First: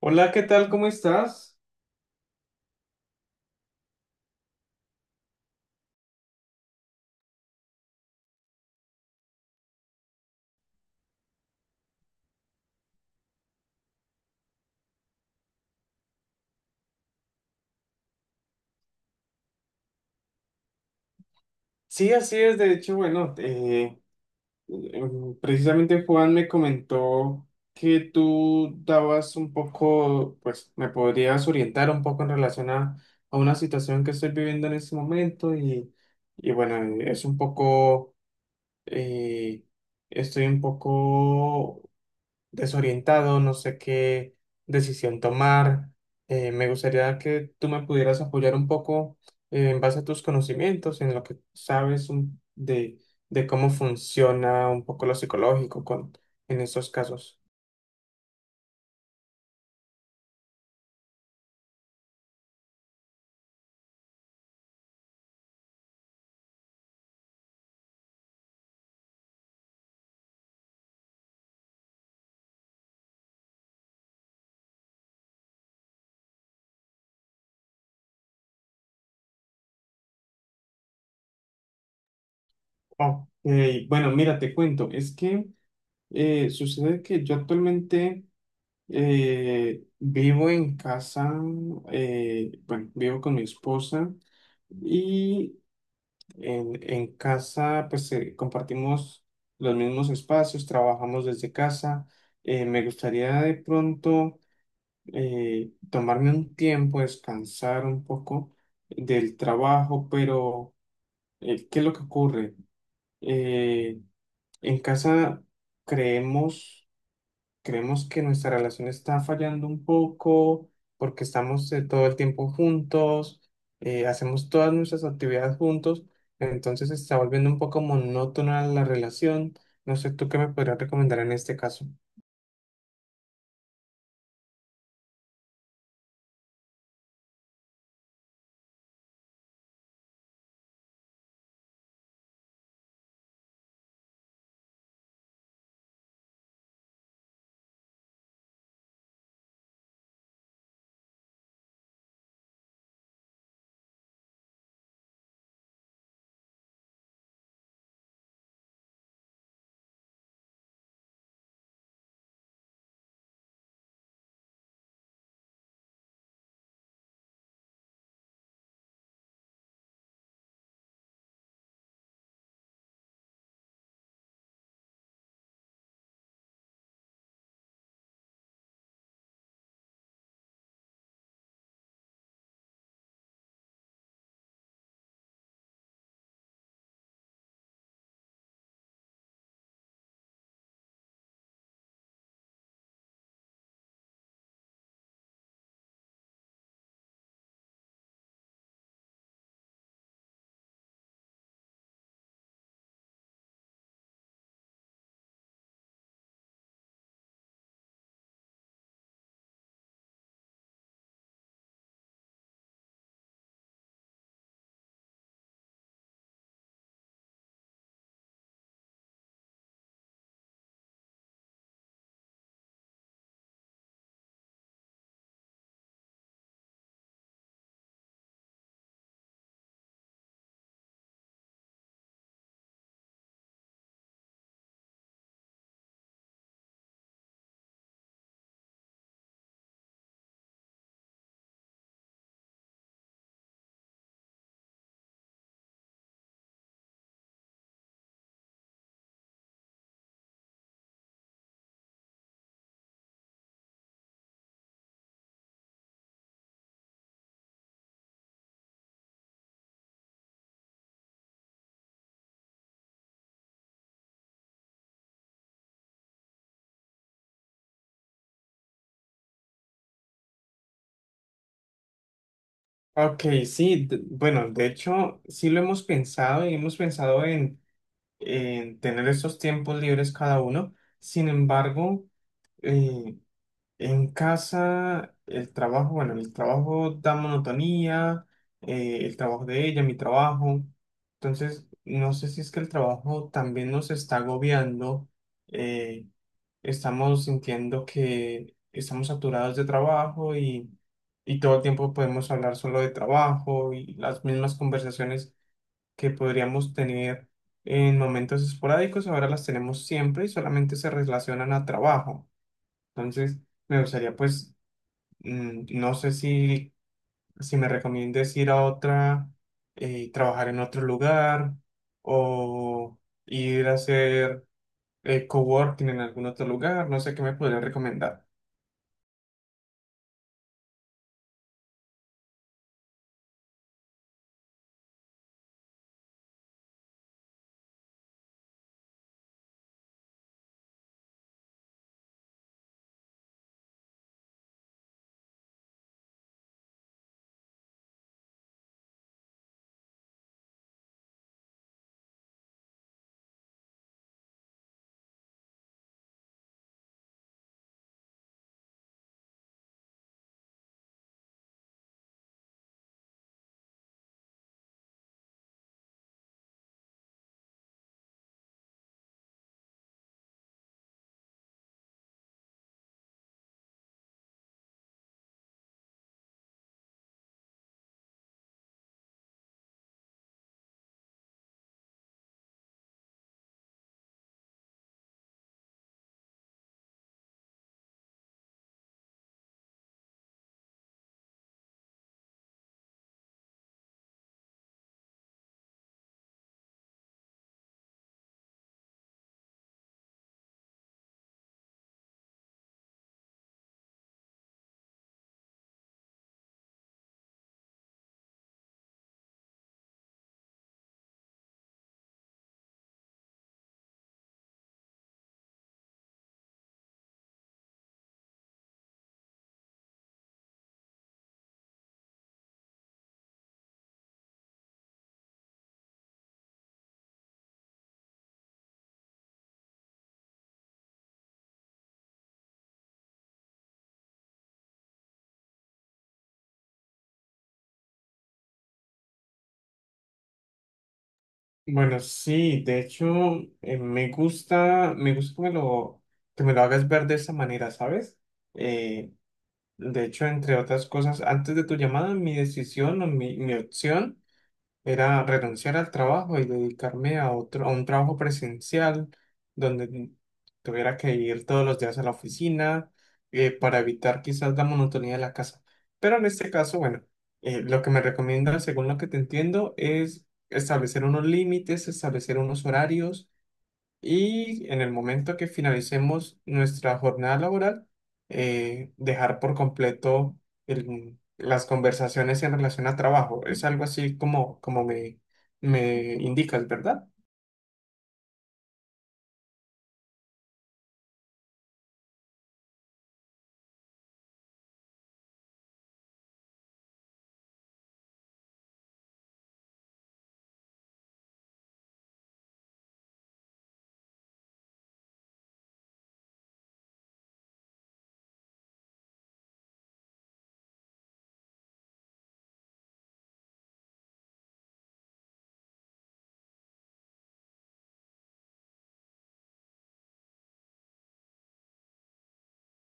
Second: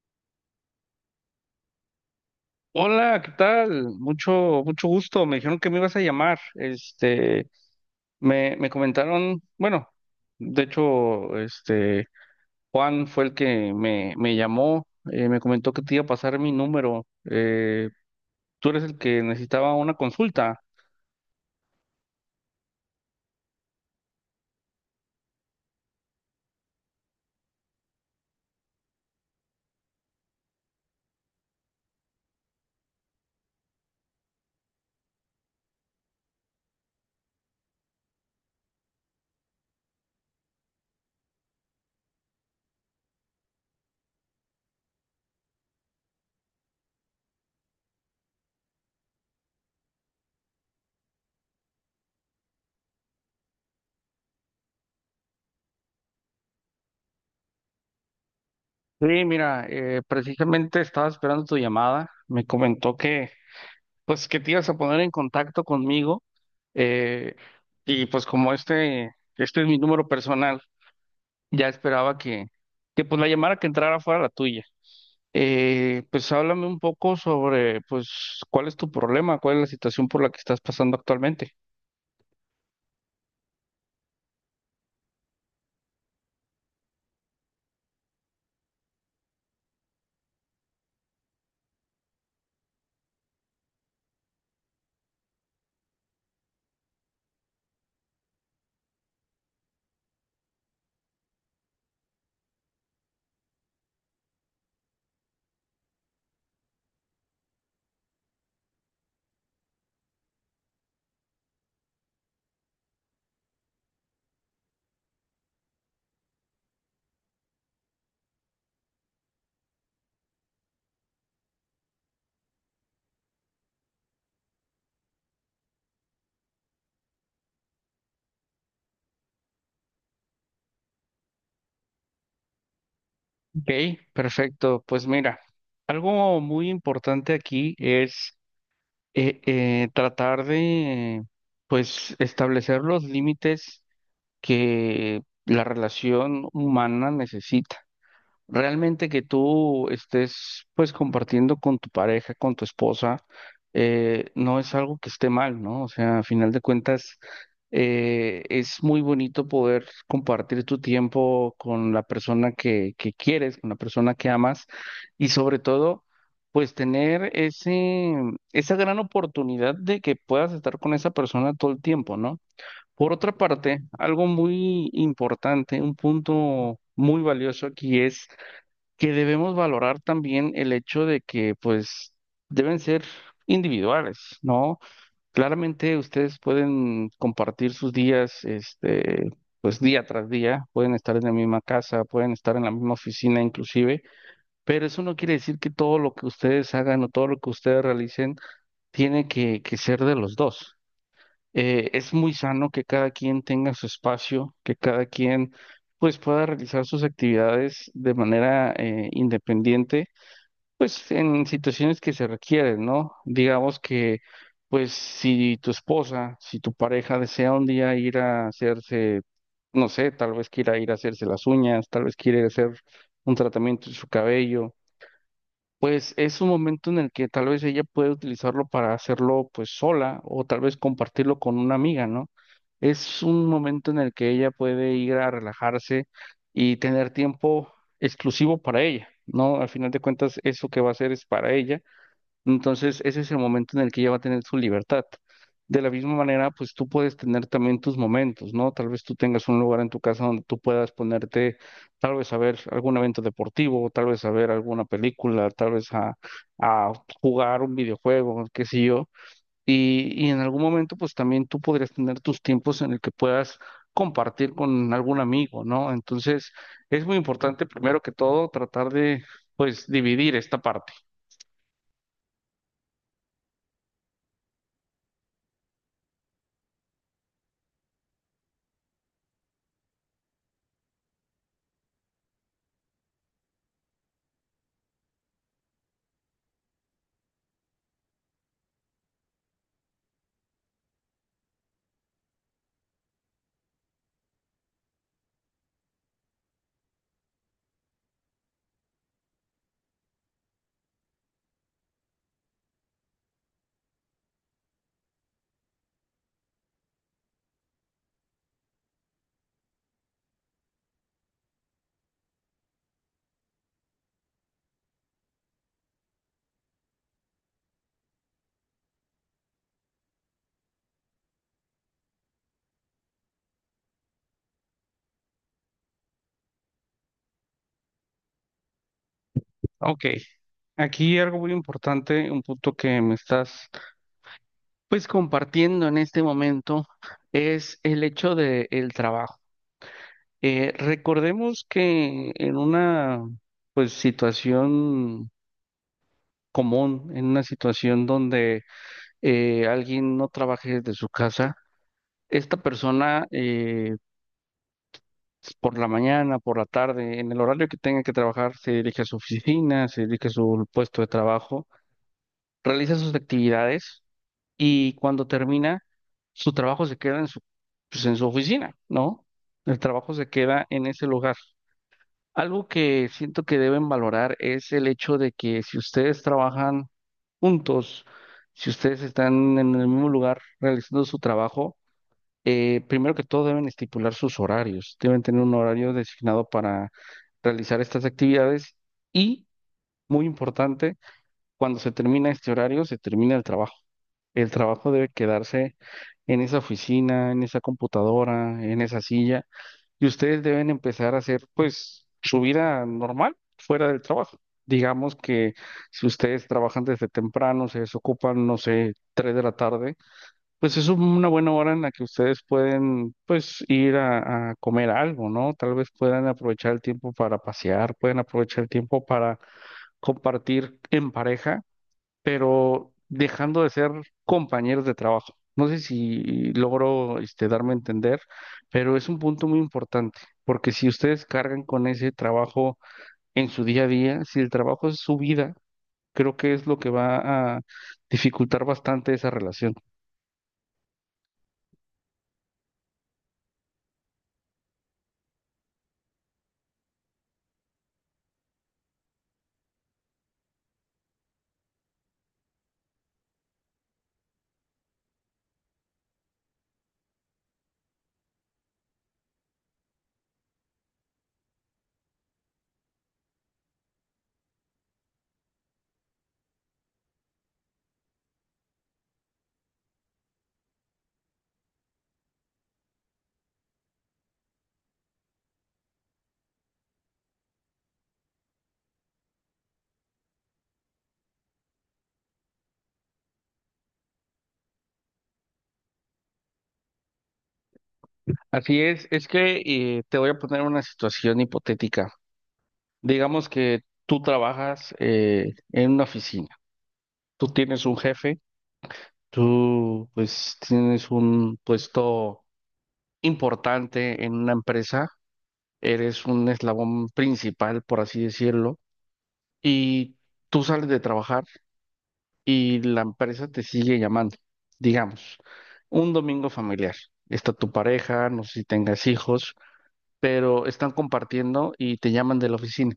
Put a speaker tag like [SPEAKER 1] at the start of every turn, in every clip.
[SPEAKER 1] Hola, ¿qué tal? ¿Cómo estás?
[SPEAKER 2] Hola, ¿qué tal? Mucho, mucho gusto. Me dijeron que me ibas a llamar. Este, me comentaron, bueno, de hecho, este, Juan fue el que me llamó, me comentó que te iba a pasar mi número. Eh, Tú eres el que necesitaba una consulta.
[SPEAKER 1] Sí, así es. De hecho, bueno, precisamente Juan me comentó que tú dabas un poco, pues me podrías orientar un poco en relación a una situación que estoy viviendo en este momento y bueno, es un poco, eh, estoy un poco desorientado, no sé qué decisión tomar. Me gustaría que tú me pudieras apoyar un poco en base a tus conocimientos, en lo que sabes de cómo funciona un poco lo psicológico con, en estos casos.
[SPEAKER 2] Sí, mira, precisamente estaba esperando tu llamada. Me comentó que, pues, que te ibas a poner en contacto conmigo. eh, y pues como este es mi número personal. Ya esperaba que pues la llamara que entrara fuera la tuya. Pues háblame un poco sobre pues cuál es tu problema, cuál es la situación por la que estás pasando actualmente.
[SPEAKER 1] Oh, bueno, mira, te cuento, es que sucede que yo actualmente vivo en casa, bueno, vivo con mi esposa. Y en casa, pues compartimos los mismos espacios, trabajamos desde casa. Me gustaría de pronto tomarme un tiempo, descansar un poco del trabajo, pero ¿qué es lo que ocurre? Eh, en casa creemos creemos que nuestra relación está fallando un poco porque estamos todo el tiempo juntos, hacemos todas nuestras actividades juntos, entonces se está volviendo un poco monótona la relación. No sé, ¿tú qué me podrías recomendar en este caso?
[SPEAKER 2] Ok, perfecto. Pues mira, algo muy importante aquí es tratar de pues establecer los límites que la relación humana necesita. Realmente que tú estés pues compartiendo con tu pareja, con tu esposa, no es algo que esté mal, ¿no? O sea, a final de cuentas, es muy bonito poder compartir tu tiempo con la persona que quieres, con la persona que amas y sobre todo, pues tener esa gran oportunidad de que puedas estar con esa persona todo el tiempo, ¿no? Por otra parte, algo muy importante, un punto muy valioso aquí es que debemos valorar también el hecho de que pues deben ser individuales, ¿no? Claramente ustedes pueden compartir sus días, este, pues día tras día, pueden estar en la misma casa, pueden estar en la misma oficina inclusive, pero eso no quiere decir que todo lo que ustedes hagan o todo lo que ustedes realicen tiene que ser de los dos. Es muy sano que cada quien tenga su espacio, que cada quien pues pueda realizar sus actividades de manera independiente pues en situaciones que se requieren, ¿no? Digamos que, pues si tu esposa, si tu pareja desea un día ir a hacerse, no sé, tal vez quiera ir a hacerse las uñas, tal vez quiere hacer un tratamiento en su cabello, pues es un momento en el que tal vez ella puede utilizarlo para hacerlo pues sola o tal vez compartirlo con una amiga, ¿no? Es un momento en el que ella puede ir a relajarse y tener tiempo exclusivo para ella, ¿no? Al final de cuentas, eso que va a hacer es para ella. Entonces, ese es el momento en el que ella va a tener su libertad. De la misma manera, pues tú puedes tener también tus momentos, ¿no? Tal vez tú tengas un lugar en tu casa donde tú puedas ponerte, tal vez a ver algún evento deportivo, tal vez a ver alguna película, tal vez a jugar un videojuego, qué sé yo. Y en algún momento, pues también tú podrías tener tus tiempos en el que puedas compartir con algún amigo, ¿no? Entonces, es muy importante, primero que todo, tratar de, pues, dividir esta parte.
[SPEAKER 1] Ok, sí, bueno, de hecho, sí lo hemos pensado y hemos pensado en tener esos tiempos libres cada uno. Sin embargo, en casa, el trabajo, bueno, el trabajo da monotonía, el trabajo de ella, mi trabajo. Entonces, no sé si es que el trabajo también nos está agobiando, eh, estamos sintiendo que estamos saturados de trabajo y todo el tiempo podemos hablar solo de trabajo y las mismas conversaciones que podríamos tener en momentos esporádicos, ahora las tenemos siempre y solamente se relacionan a trabajo. Entonces, me gustaría pues no sé si, si me recomiendes ir a otra, trabajar en otro lugar o ir a hacer coworking en algún otro lugar. No sé qué me podrías recomendar.
[SPEAKER 2] Ok, aquí algo muy importante, un punto que me estás pues compartiendo en este momento es el hecho de el trabajo. Recordemos que en una pues situación común, en una situación donde alguien no trabaje desde su casa, esta persona por la mañana, por la tarde, en el horario que tenga que trabajar, se dirige a su oficina, se dirige a su puesto de trabajo, realiza sus actividades y cuando termina, su trabajo se queda en su, pues, en su oficina, ¿no? El trabajo se queda en ese lugar. Algo que siento que deben valorar es el hecho de que si ustedes trabajan juntos, si ustedes están en el mismo lugar realizando su trabajo, primero que todo deben estipular sus horarios, deben tener un horario designado para realizar estas actividades y, muy importante, cuando se termina este horario, se termina el trabajo. El trabajo debe quedarse en esa oficina, en esa computadora, en esa silla, y ustedes deben empezar a hacer, pues, su vida normal fuera del trabajo. Digamos que si ustedes trabajan desde temprano, se desocupan, no sé, 3 de la tarde, pues es una buena hora en la que ustedes pueden, pues, ir a comer algo, ¿no? Tal vez puedan aprovechar el tiempo para pasear, pueden aprovechar el tiempo para compartir en pareja pero dejando de ser compañeros de trabajo. No sé si logro este, darme a entender, pero es un punto muy importante, porque si ustedes cargan con ese trabajo en su día a día, si el trabajo es su vida, creo que es lo que va a dificultar bastante esa relación.
[SPEAKER 1] Bueno, sí, de hecho, me gusta que me lo hagas ver de esa manera, ¿sabes? Eh, de hecho, entre otras cosas, antes de tu llamada, mi decisión o mi opción era renunciar al trabajo y dedicarme a otro, a un trabajo presencial donde tuviera que ir todos los días a la oficina para evitar quizás la monotonía de la casa. Pero en este caso, bueno, lo que me recomienda, según lo que te entiendo, es establecer unos límites, establecer unos horarios y en el momento que finalicemos nuestra jornada laboral, dejar por completo las conversaciones en relación a trabajo. Es algo así como, como me indicas, ¿verdad?
[SPEAKER 2] Así es que te voy a poner una situación hipotética. Digamos que tú trabajas en una oficina, tú tienes un jefe, tú pues tienes un puesto importante en una empresa, eres un eslabón principal, por así decirlo, y tú sales de trabajar y la empresa te sigue llamando. Digamos, un domingo familiar. Está tu pareja, no sé si tengas hijos, pero están compartiendo y te llaman de la oficina.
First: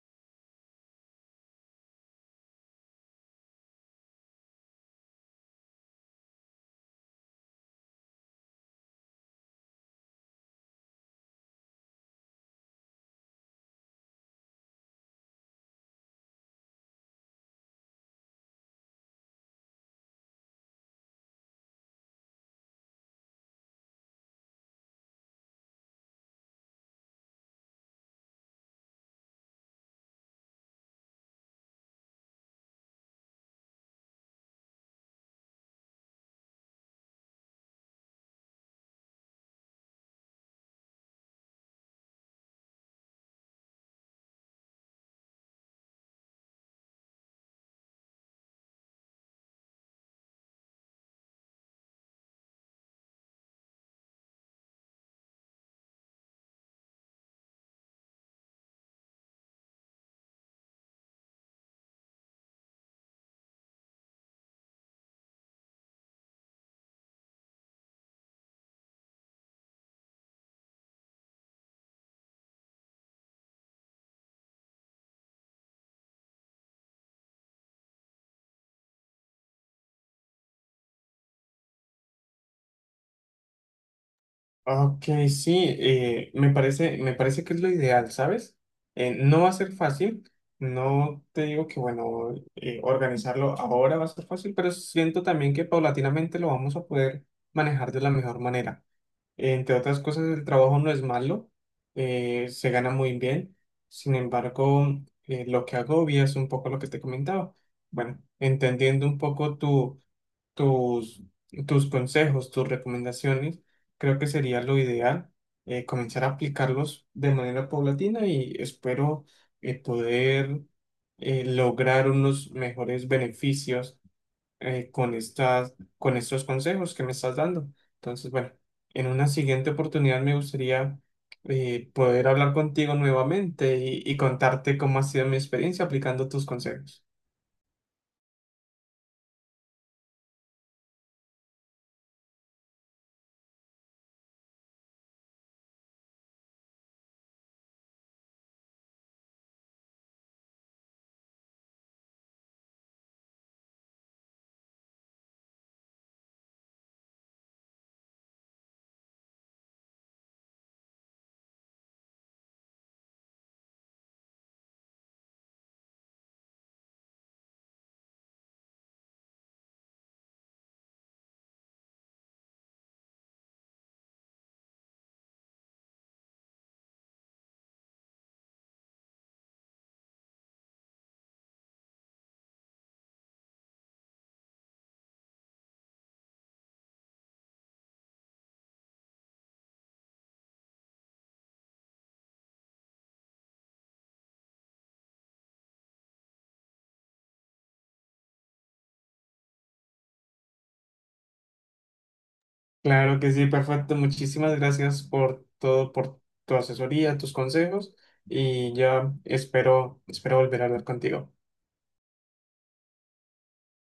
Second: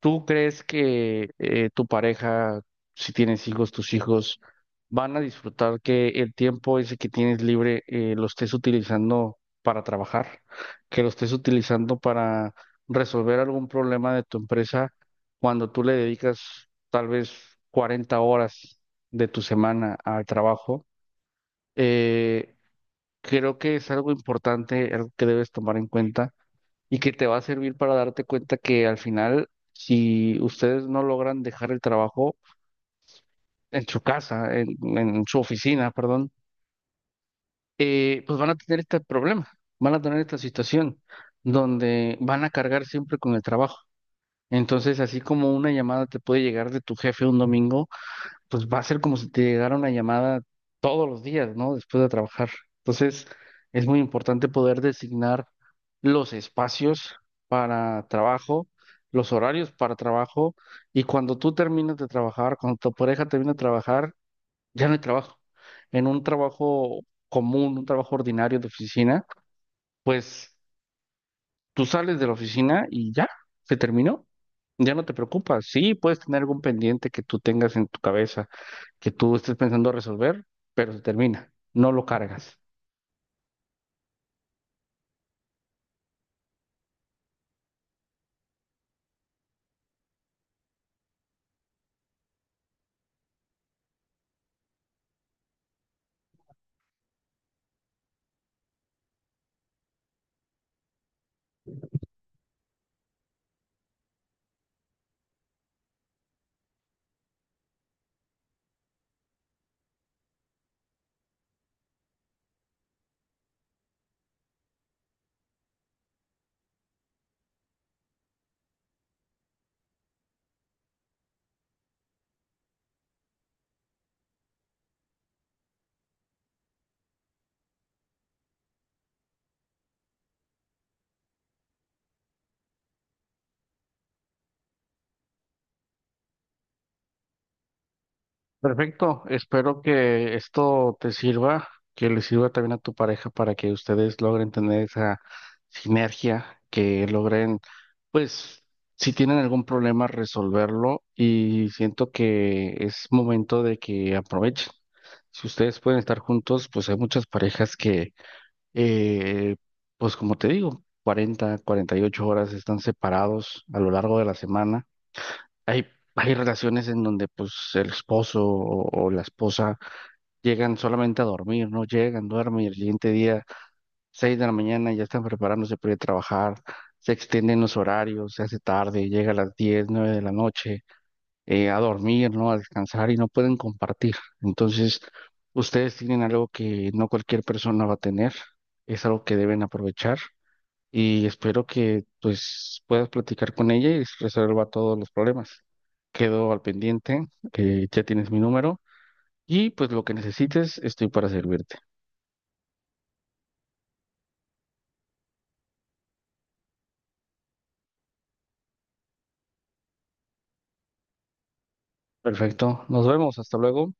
[SPEAKER 2] ¿Tú crees que tu pareja, si tienes hijos, tus hijos van a disfrutar que el tiempo ese que tienes libre lo estés utilizando para trabajar, que lo estés utilizando para resolver algún problema de tu empresa cuando tú le dedicas tal vez 40 horas de tu semana al trabajo? Eh, Creo que es algo importante, algo que debes tomar en cuenta y que te va a servir para darte cuenta que al final, si ustedes no logran dejar el trabajo en su casa, en su oficina, perdón, pues van a tener este problema, van a tener esta situación donde van a cargar siempre con el trabajo. Entonces, así como una llamada te puede llegar de tu jefe un domingo, pues va a ser como si te llegara una llamada todos los días, ¿no? Después de trabajar. Entonces, es muy importante poder designar los espacios para trabajo, los horarios para trabajo, y cuando tú terminas de trabajar, cuando tu pareja termina de trabajar, ya no hay trabajo. En un trabajo común, un trabajo ordinario de oficina, pues tú sales de la oficina y ya, se terminó. Ya no te preocupas. Sí, puedes tener algún pendiente que tú tengas en tu cabeza, que tú estés pensando resolver, pero se termina. No lo cargas.
[SPEAKER 1] Ok, sí, me parece que es lo ideal, ¿sabes? No va a ser fácil, no te digo que, bueno, organizarlo ahora va a ser fácil, pero siento también que paulatinamente lo vamos a poder manejar de la mejor manera. Entre otras cosas, el trabajo no es malo, se gana muy bien. Sin embargo, lo que agobia es un poco lo que te comentaba. Bueno, entendiendo un poco tu, tus, tus consejos, tus recomendaciones, creo que sería lo ideal comenzar a aplicarlos de manera paulatina y espero poder lograr unos mejores beneficios con estas, con estos consejos que me estás dando. Entonces, bueno, en una siguiente oportunidad me gustaría poder hablar contigo nuevamente y contarte cómo ha sido mi experiencia aplicando tus consejos.
[SPEAKER 2] Perfecto, espero que esto te sirva, que le sirva también a tu pareja para que ustedes logren tener esa sinergia, que logren, pues, si tienen algún problema, resolverlo y siento que es momento de que aprovechen. Si ustedes pueden estar juntos, pues hay muchas parejas que, eh, pues como te digo, cuarenta, 48 horas están separados a lo largo de la semana hay, hay relaciones en donde pues el esposo o la esposa llegan solamente a dormir, ¿no? Llegan, duermen y el siguiente día, 6 de la mañana, ya están preparándose para ir a trabajar, se extienden los horarios, se hace tarde, llega a las 10, 9 de la noche, a dormir, ¿no? A descansar y no pueden compartir. Entonces, ustedes tienen algo que no cualquier persona va a tener, es algo que deben aprovechar y espero que pues puedas platicar con ella y resuelva todos los problemas. Quedo al pendiente, ya tienes mi número y pues lo que necesites estoy para servirte.
[SPEAKER 1] Claro que sí, perfecto. Muchísimas gracias por todo, por tu asesoría, tus consejos y ya espero, espero volver a hablar contigo.
[SPEAKER 2] Perfecto, nos vemos, hasta luego.